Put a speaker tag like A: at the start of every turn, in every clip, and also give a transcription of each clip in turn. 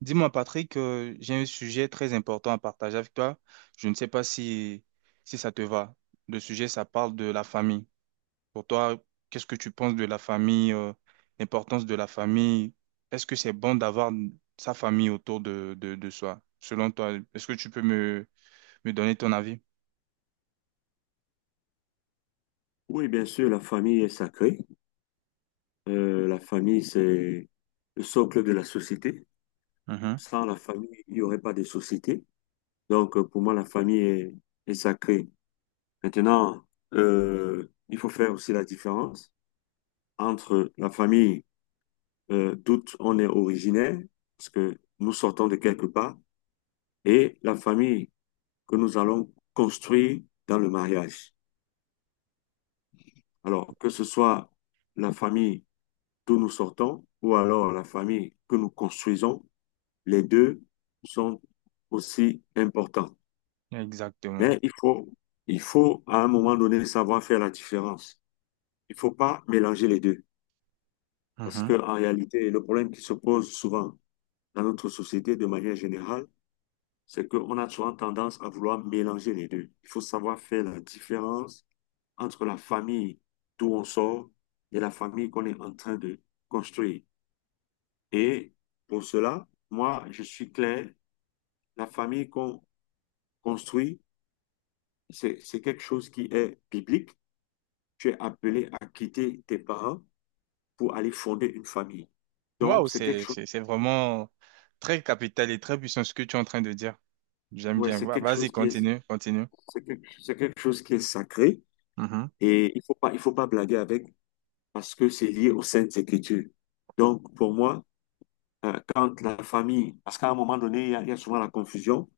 A: Dis-moi, Patrick, j'ai un sujet très important à partager avec toi. Je ne sais pas si ça te va. Le sujet, ça parle de la famille. Pour toi, qu'est-ce que tu penses de la famille, l'importance de la famille? Est-ce que c'est bon d'avoir sa famille autour de soi? Selon toi, est-ce que tu peux me donner ton avis?
B: Oui, bien sûr, la famille est sacrée. La famille, c'est le socle de la société.
A: Mhm.
B: Sans la famille, il n'y aurait pas de société. Donc, pour moi, la famille est sacrée. Maintenant, il faut faire aussi la différence entre la famille d'où on est originaire, parce que nous sortons de quelque part, et la famille que nous allons construire dans le mariage. Alors, que ce soit la famille d'où nous sortons ou alors la famille que nous construisons, les deux sont aussi importants.
A: Exactement.
B: Mais il faut, il faut à un moment donné savoir faire la différence. Il ne faut pas mélanger les deux. Parce
A: Mhm.
B: qu'en réalité, le problème qui se pose souvent dans notre société de manière générale, c'est qu'on a souvent tendance à vouloir mélanger les deux. Il faut savoir faire la différence entre la famille d'où on sort et la famille qu'on est en train de construire. Et pour cela, moi, je suis clair, la famille qu'on construit c'est quelque chose qui est biblique. Tu es appelé à quitter tes parents pour aller fonder une famille. Donc,
A: Waouh,
B: c'est quelque
A: c'est,
B: chose,
A: c'est, c'est vraiment très capital et très puissant ce que tu es en train de dire. J'aime
B: ouais,
A: bien. Vas-y, continue, continue.
B: c'est quelque chose qui est sacré
A: Mhm.
B: et il faut pas blaguer avec parce que c'est lié aux Saintes Écritures. Donc, pour moi, quand la famille, parce qu'à un moment donné, il y a souvent la confusion,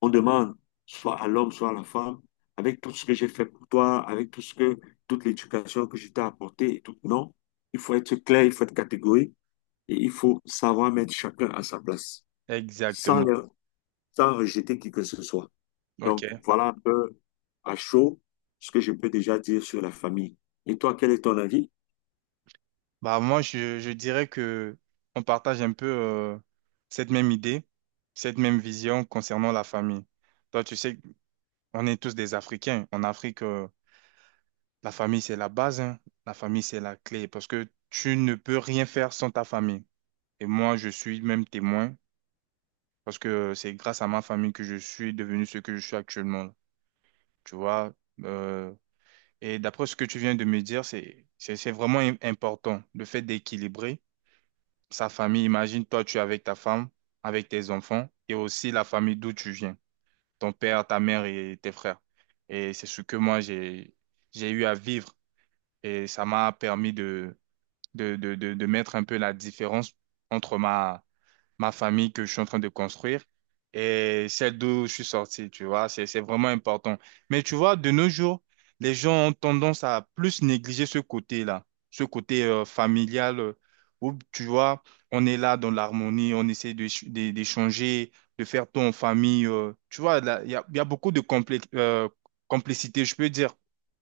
B: on demande soit à l'homme, soit à la femme, avec tout ce que j'ai fait pour toi, avec tout ce que, toute l'éducation que je t'ai apportée et tout. Non, il faut être clair, il faut être catégorique. Et il faut savoir mettre chacun à sa place, sans,
A: Exactement.
B: le- sans rejeter qui que ce soit. Donc,
A: Ok.
B: voilà un peu à chaud ce que je peux déjà dire sur la famille. Et toi, quel est ton avis?
A: Bah je dirais que on partage un peu cette même idée, cette même vision concernant la famille. Toi tu sais, on est tous des Africains. En Afrique, la famille c'est la base, hein. La famille c'est la clé parce que tu ne peux rien faire sans ta famille. Et moi je suis même témoin parce que c'est grâce à ma famille que je suis devenu ce que je suis actuellement. Là. Tu vois. euh, et d'après ce que tu viens de me dire, c'est vraiment important le fait d'équilibrer sa famille. Imagine, toi, tu es avec ta femme, avec tes enfants et aussi la famille d'où tu viens, ton père, ta mère et tes frères. Et c'est ce que moi, j'ai eu à vivre et ça m'a permis de mettre un peu la différence entre ma famille que je suis en train de construire et celle d'où je suis sorti, tu vois, c'est vraiment important. Mais tu vois, de nos jours, les gens ont tendance à plus négliger ce côté-là, ce côté familial où, tu vois, on est là dans l'harmonie, on essaie d'échanger, de faire tout en famille. Tu vois, là, il y a beaucoup de complicité, je peux dire,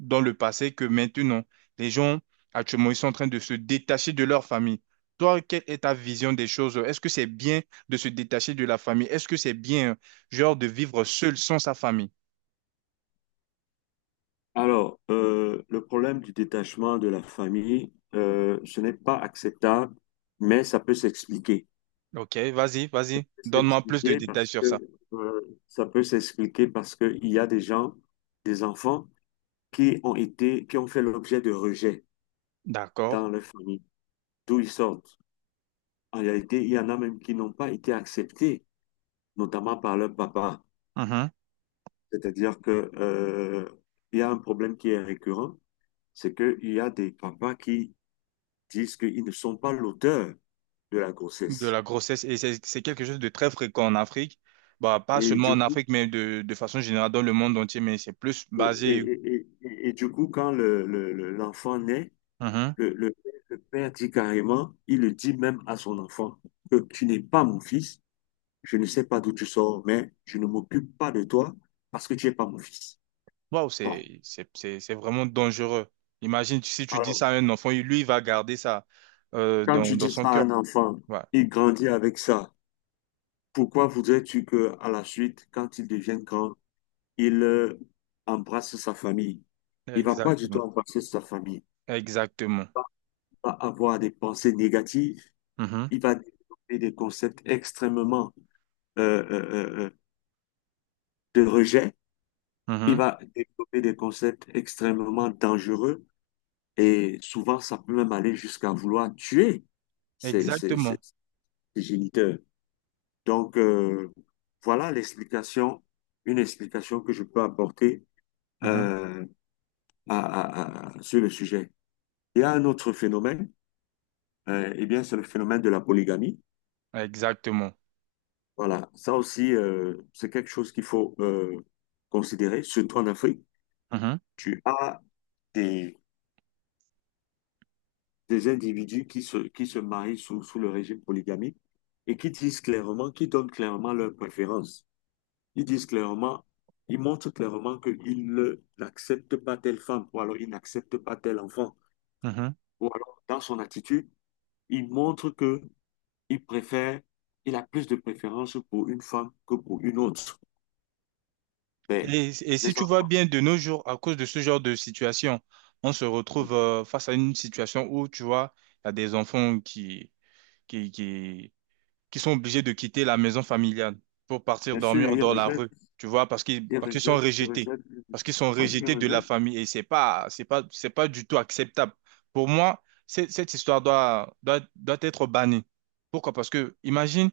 A: dans le passé que maintenant, les gens, actuellement, ils sont en train de se détacher de leur famille. Toi, quelle est ta vision des choses? Est-ce que c'est bien de se détacher de la famille? Est-ce que c'est bien, genre, de vivre seul sans sa famille?
B: Alors, le problème du détachement de la famille, ce n'est pas acceptable, mais ça peut s'expliquer.
A: Ok, vas-y, vas-y.
B: Ça peut
A: Donne-moi plus de
B: s'expliquer
A: détails
B: parce
A: sur ça.
B: que, ça peut s'expliquer parce qu'il y a des gens, des enfants, qui ont fait l'objet de rejet
A: D'accord.
B: dans leur famille, d'où ils sortent. En réalité, il y en a même qui n'ont pas été acceptés, notamment par leur papa.
A: Mhm.
B: C'est-à-dire que, il y a un problème qui est récurrent, c'est qu'il y a des papas qui disent qu'ils ne sont pas l'auteur de la
A: De
B: grossesse.
A: la grossesse, et c'est quelque chose de très fréquent en Afrique. Bah, pas
B: Et
A: seulement
B: du
A: en
B: coup,
A: Afrique, mais de façon générale dans le monde entier, mais c'est plus
B: et,
A: basé.
B: et- et- et- et du coup, quand l'enfant naît,
A: Mhm.
B: le, le le père dit carrément, il le dit même à son enfant, que tu n'es pas mon fils, je ne sais pas d'où tu sors, mais je ne m'occupe pas de toi parce que tu n'es pas mon fils.
A: Waouh,
B: Bon,
A: c'est vraiment dangereux. Imagine si tu dis
B: alors,
A: ça à un enfant, lui, il va garder ça
B: quand tu
A: dans
B: dis
A: son
B: ça à
A: cœur.
B: un enfant,
A: Ouais,
B: il grandit avec ça. Pourquoi voudrais-tu que, à la suite, quand il devienne grand, il embrasse sa famille? Il va pas du tout
A: exactement.
B: embrasser sa famille.
A: Exactement.
B: Il va avoir des pensées négatives.
A: Mhm.
B: Il va développer des concepts extrêmement euh, euh, euh, euh, de rejet. Il
A: Mhm.
B: va développer des concepts extrêmement dangereux. Et souvent, ça peut même aller jusqu'à vouloir tuer ses, ses, ses-
A: Exactement.
B: ses géniteurs. Donc, voilà l'explication, une explication que je peux apporter
A: Mhm.
B: euh, à- sur le sujet. Il y a un autre phénomène, eh bien, c'est le phénomène de la polygamie.
A: Exactement.
B: Voilà, ça aussi, c'est quelque chose qu'il faut considérer, surtout en Afrique.
A: Mhm.
B: Tu as des, des individus qui se marient sous le régime polygamique et qui disent clairement, qui donnent clairement leurs préférences. Ils disent clairement, ils montrent clairement qu'ils n'acceptent pas telle femme, ou alors ils n'acceptent pas tel enfant,
A: Mhm.
B: ou alors dans son attitude, ils montrent que il préfère, il a plus de préférence pour une femme que pour une autre. Mais
A: Et si
B: les
A: tu vois
B: enfants,
A: bien, de nos jours, à cause de ce genre de situation, on se
B: hmm,
A: retrouve face à une situation où, tu vois, il y a des enfants qui, qui, qui, qui sont obligés de quitter la maison familiale pour partir
B: bien sûr,
A: dormir
B: ils
A: dans la rue,
B: rejettent,
A: tu vois,
B: ils
A: parce qu'ils sont
B: rejettent, ils
A: rejetés,
B: rejettent, ils
A: parce qu'ils
B: rejettent.
A: sont
B: Ouais, ils
A: rejetés de la
B: rejettent.
A: famille. Et c'est pas du tout acceptable. Pour moi, cette histoire doit être bannie. Pourquoi? Parce que, imagine,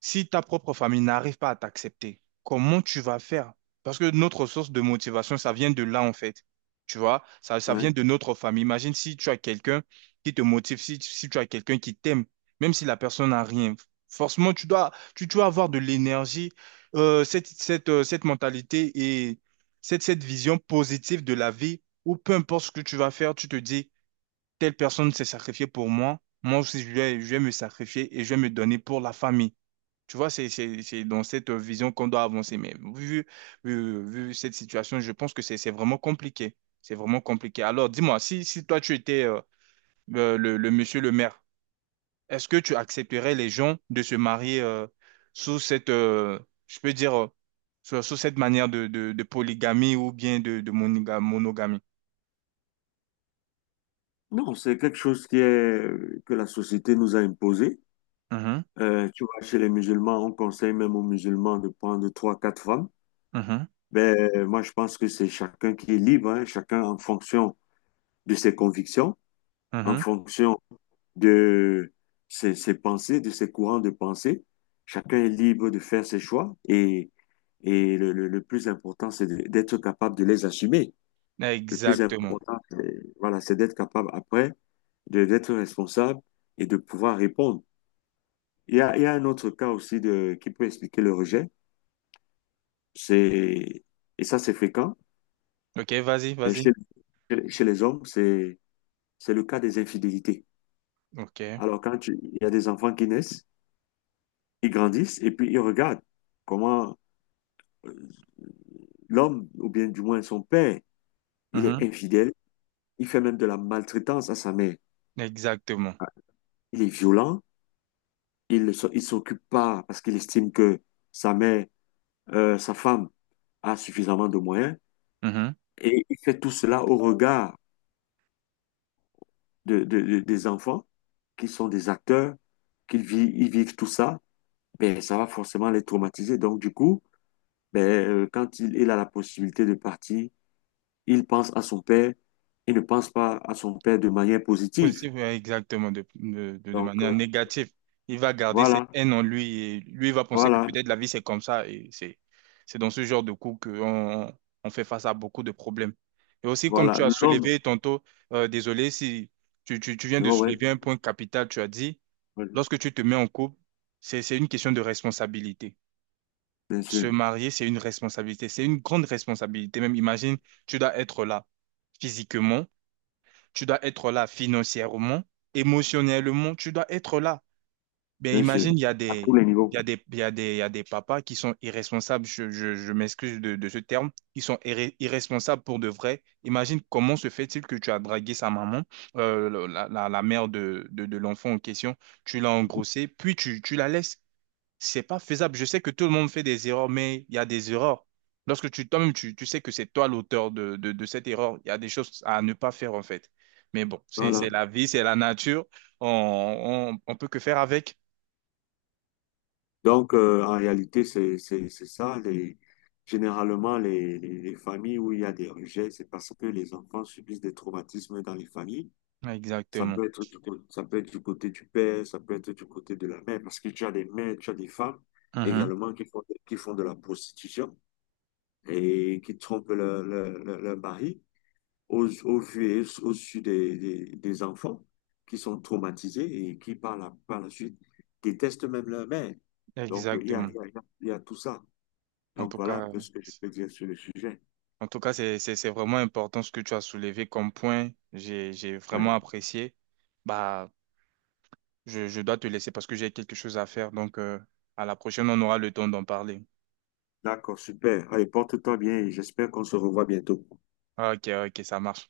A: si ta propre famille n'arrive pas à t'accepter, comment tu vas faire? Parce que notre source de motivation, ça vient de là, en fait. Tu vois, ça vient
B: Ouais.
A: de notre famille. Imagine si tu as quelqu'un qui te motive, si tu as quelqu'un qui t'aime, même si la personne n'a rien. Forcément, tu dois avoir de l'énergie, cette mentalité et cette vision positive de la vie, où peu importe ce que tu vas faire, tu te dis, telle personne s'est sacrifiée pour moi, moi aussi je vais me sacrifier et je vais me donner pour la famille. Tu vois, c'est dans cette vision qu'on doit avancer. Mais vu cette situation, je pense que c'est vraiment compliqué. C'est vraiment compliqué. Alors, dis-moi, si toi, tu étais le monsieur le maire, est-ce que tu accepterais les gens de se marier sous cette, je peux dire, sous cette manière de polygamie ou bien de monogamie?
B: Non, c'est quelque chose qui est, que la société nous a imposé.
A: Mhm.
B: Tu vois, chez les musulmans, on conseille même aux musulmans de prendre trois, quatre femmes.
A: Mhm.
B: Ben, moi, je pense que c'est chacun qui est libre, hein, chacun en fonction de ses convictions, en
A: Mhm.
B: fonction de ses pensées, de ses courants de pensée. Chacun est libre de faire ses choix et le plus important, c'est d'être capable de les assumer. Le plus
A: Exactement.
B: important, euh, voilà, c'est d'être capable après d'être responsable et de pouvoir répondre. Il y a un autre cas aussi de, qui peut expliquer le rejet, c'est, et ça, c'est fréquent,
A: OK, vas-y,
B: et
A: vas-y.
B: chez les hommes, c'est le cas des infidélités.
A: OK.
B: Alors, il y a des enfants qui naissent, ils grandissent et puis ils regardent comment euh, l'homme, ou bien du moins son père, il est
A: Mhm.
B: infidèle, il fait même de la maltraitance à sa mère.
A: Exactement.
B: Il est violent, il s'occupe pas parce qu'il estime que sa mère, sa femme, a suffisamment de moyens. Et il fait tout cela au regard des enfants qui sont des acteurs, ils vivent tout ça. Ben, ça va forcément les traumatiser. Donc, du coup, ben, quand il a la possibilité de partir, il pense à son père il ne pense pas à son père de manière positive.
A: Positif, ouais, exactement, de
B: Donc,
A: manière négative. Il va garder cette
B: voilà,
A: haine en lui et lui il va penser que
B: voilà,
A: peut-être la vie c'est comme ça et c'est dans ce genre de coup qu'on on fait face à beaucoup de problèmes. Et aussi, comme tu
B: voilà.
A: as
B: L'homme,
A: soulevé tantôt, désolé si tu viens
B: tu
A: de
B: vois, ouais,
A: soulever un point capital, tu as dit,
B: ouais,
A: lorsque tu te mets en couple, c'est une question de responsabilité.
B: bien
A: Se
B: sûr,
A: marier, c'est une responsabilité, c'est une grande responsabilité. Même imagine, tu dois être là physiquement, tu dois être là financièrement, émotionnellement, tu dois être là. Ben
B: bien sûr,
A: imagine, il y a
B: à tous
A: des,
B: les
A: il
B: niveaux.
A: y a des, il y a des, il y a des papas qui sont irresponsables, je m'excuse de ce terme, ils sont irresponsables pour de vrai. Imagine comment se fait-il que tu as dragué sa maman, la mère de l'enfant en question, tu l'as engrossée, puis tu la laisses. C'est pas faisable. Je sais que tout le monde fait des erreurs, mais il y a des erreurs. Lorsque toi-même, tu sais que c'est toi l'auteur de cette erreur, il y a des choses à ne pas faire, en fait. Mais bon, c'est
B: Voilà.
A: la vie, c'est la nature. On, on peut que faire avec.
B: Donc, en réalité, c'est ça. Généralement, les familles où il y a des rejets, c'est parce que les enfants subissent des traumatismes dans les familles. Ça
A: Exactement.
B: peut être ça peut être du côté du père, ça peut être du côté de la mère, parce que tu as des mères, tu as des femmes
A: Mhm.
B: également qui font de la prostitution et qui trompent leur mari au, au vu et au su des enfants qui sont traumatisés et qui, par la suite, détestent même leur mère. Donc, il y a,
A: Exactement.
B: il y a, il y a il y a tout ça.
A: En
B: Donc,
A: tout
B: voilà un
A: cas,
B: peu ce que je peux dire sur le sujet.
A: en tout cas, c'est vraiment important ce que tu as soulevé comme point. J'ai vraiment
B: Ouais.
A: apprécié. Bah, je dois te laisser parce que j'ai quelque chose à faire. Donc, à la prochaine, on aura le temps d'en parler.
B: D'accord, super. Allez, porte-toi bien et j'espère qu'on se revoit bientôt.
A: Ok, ok, ça marche.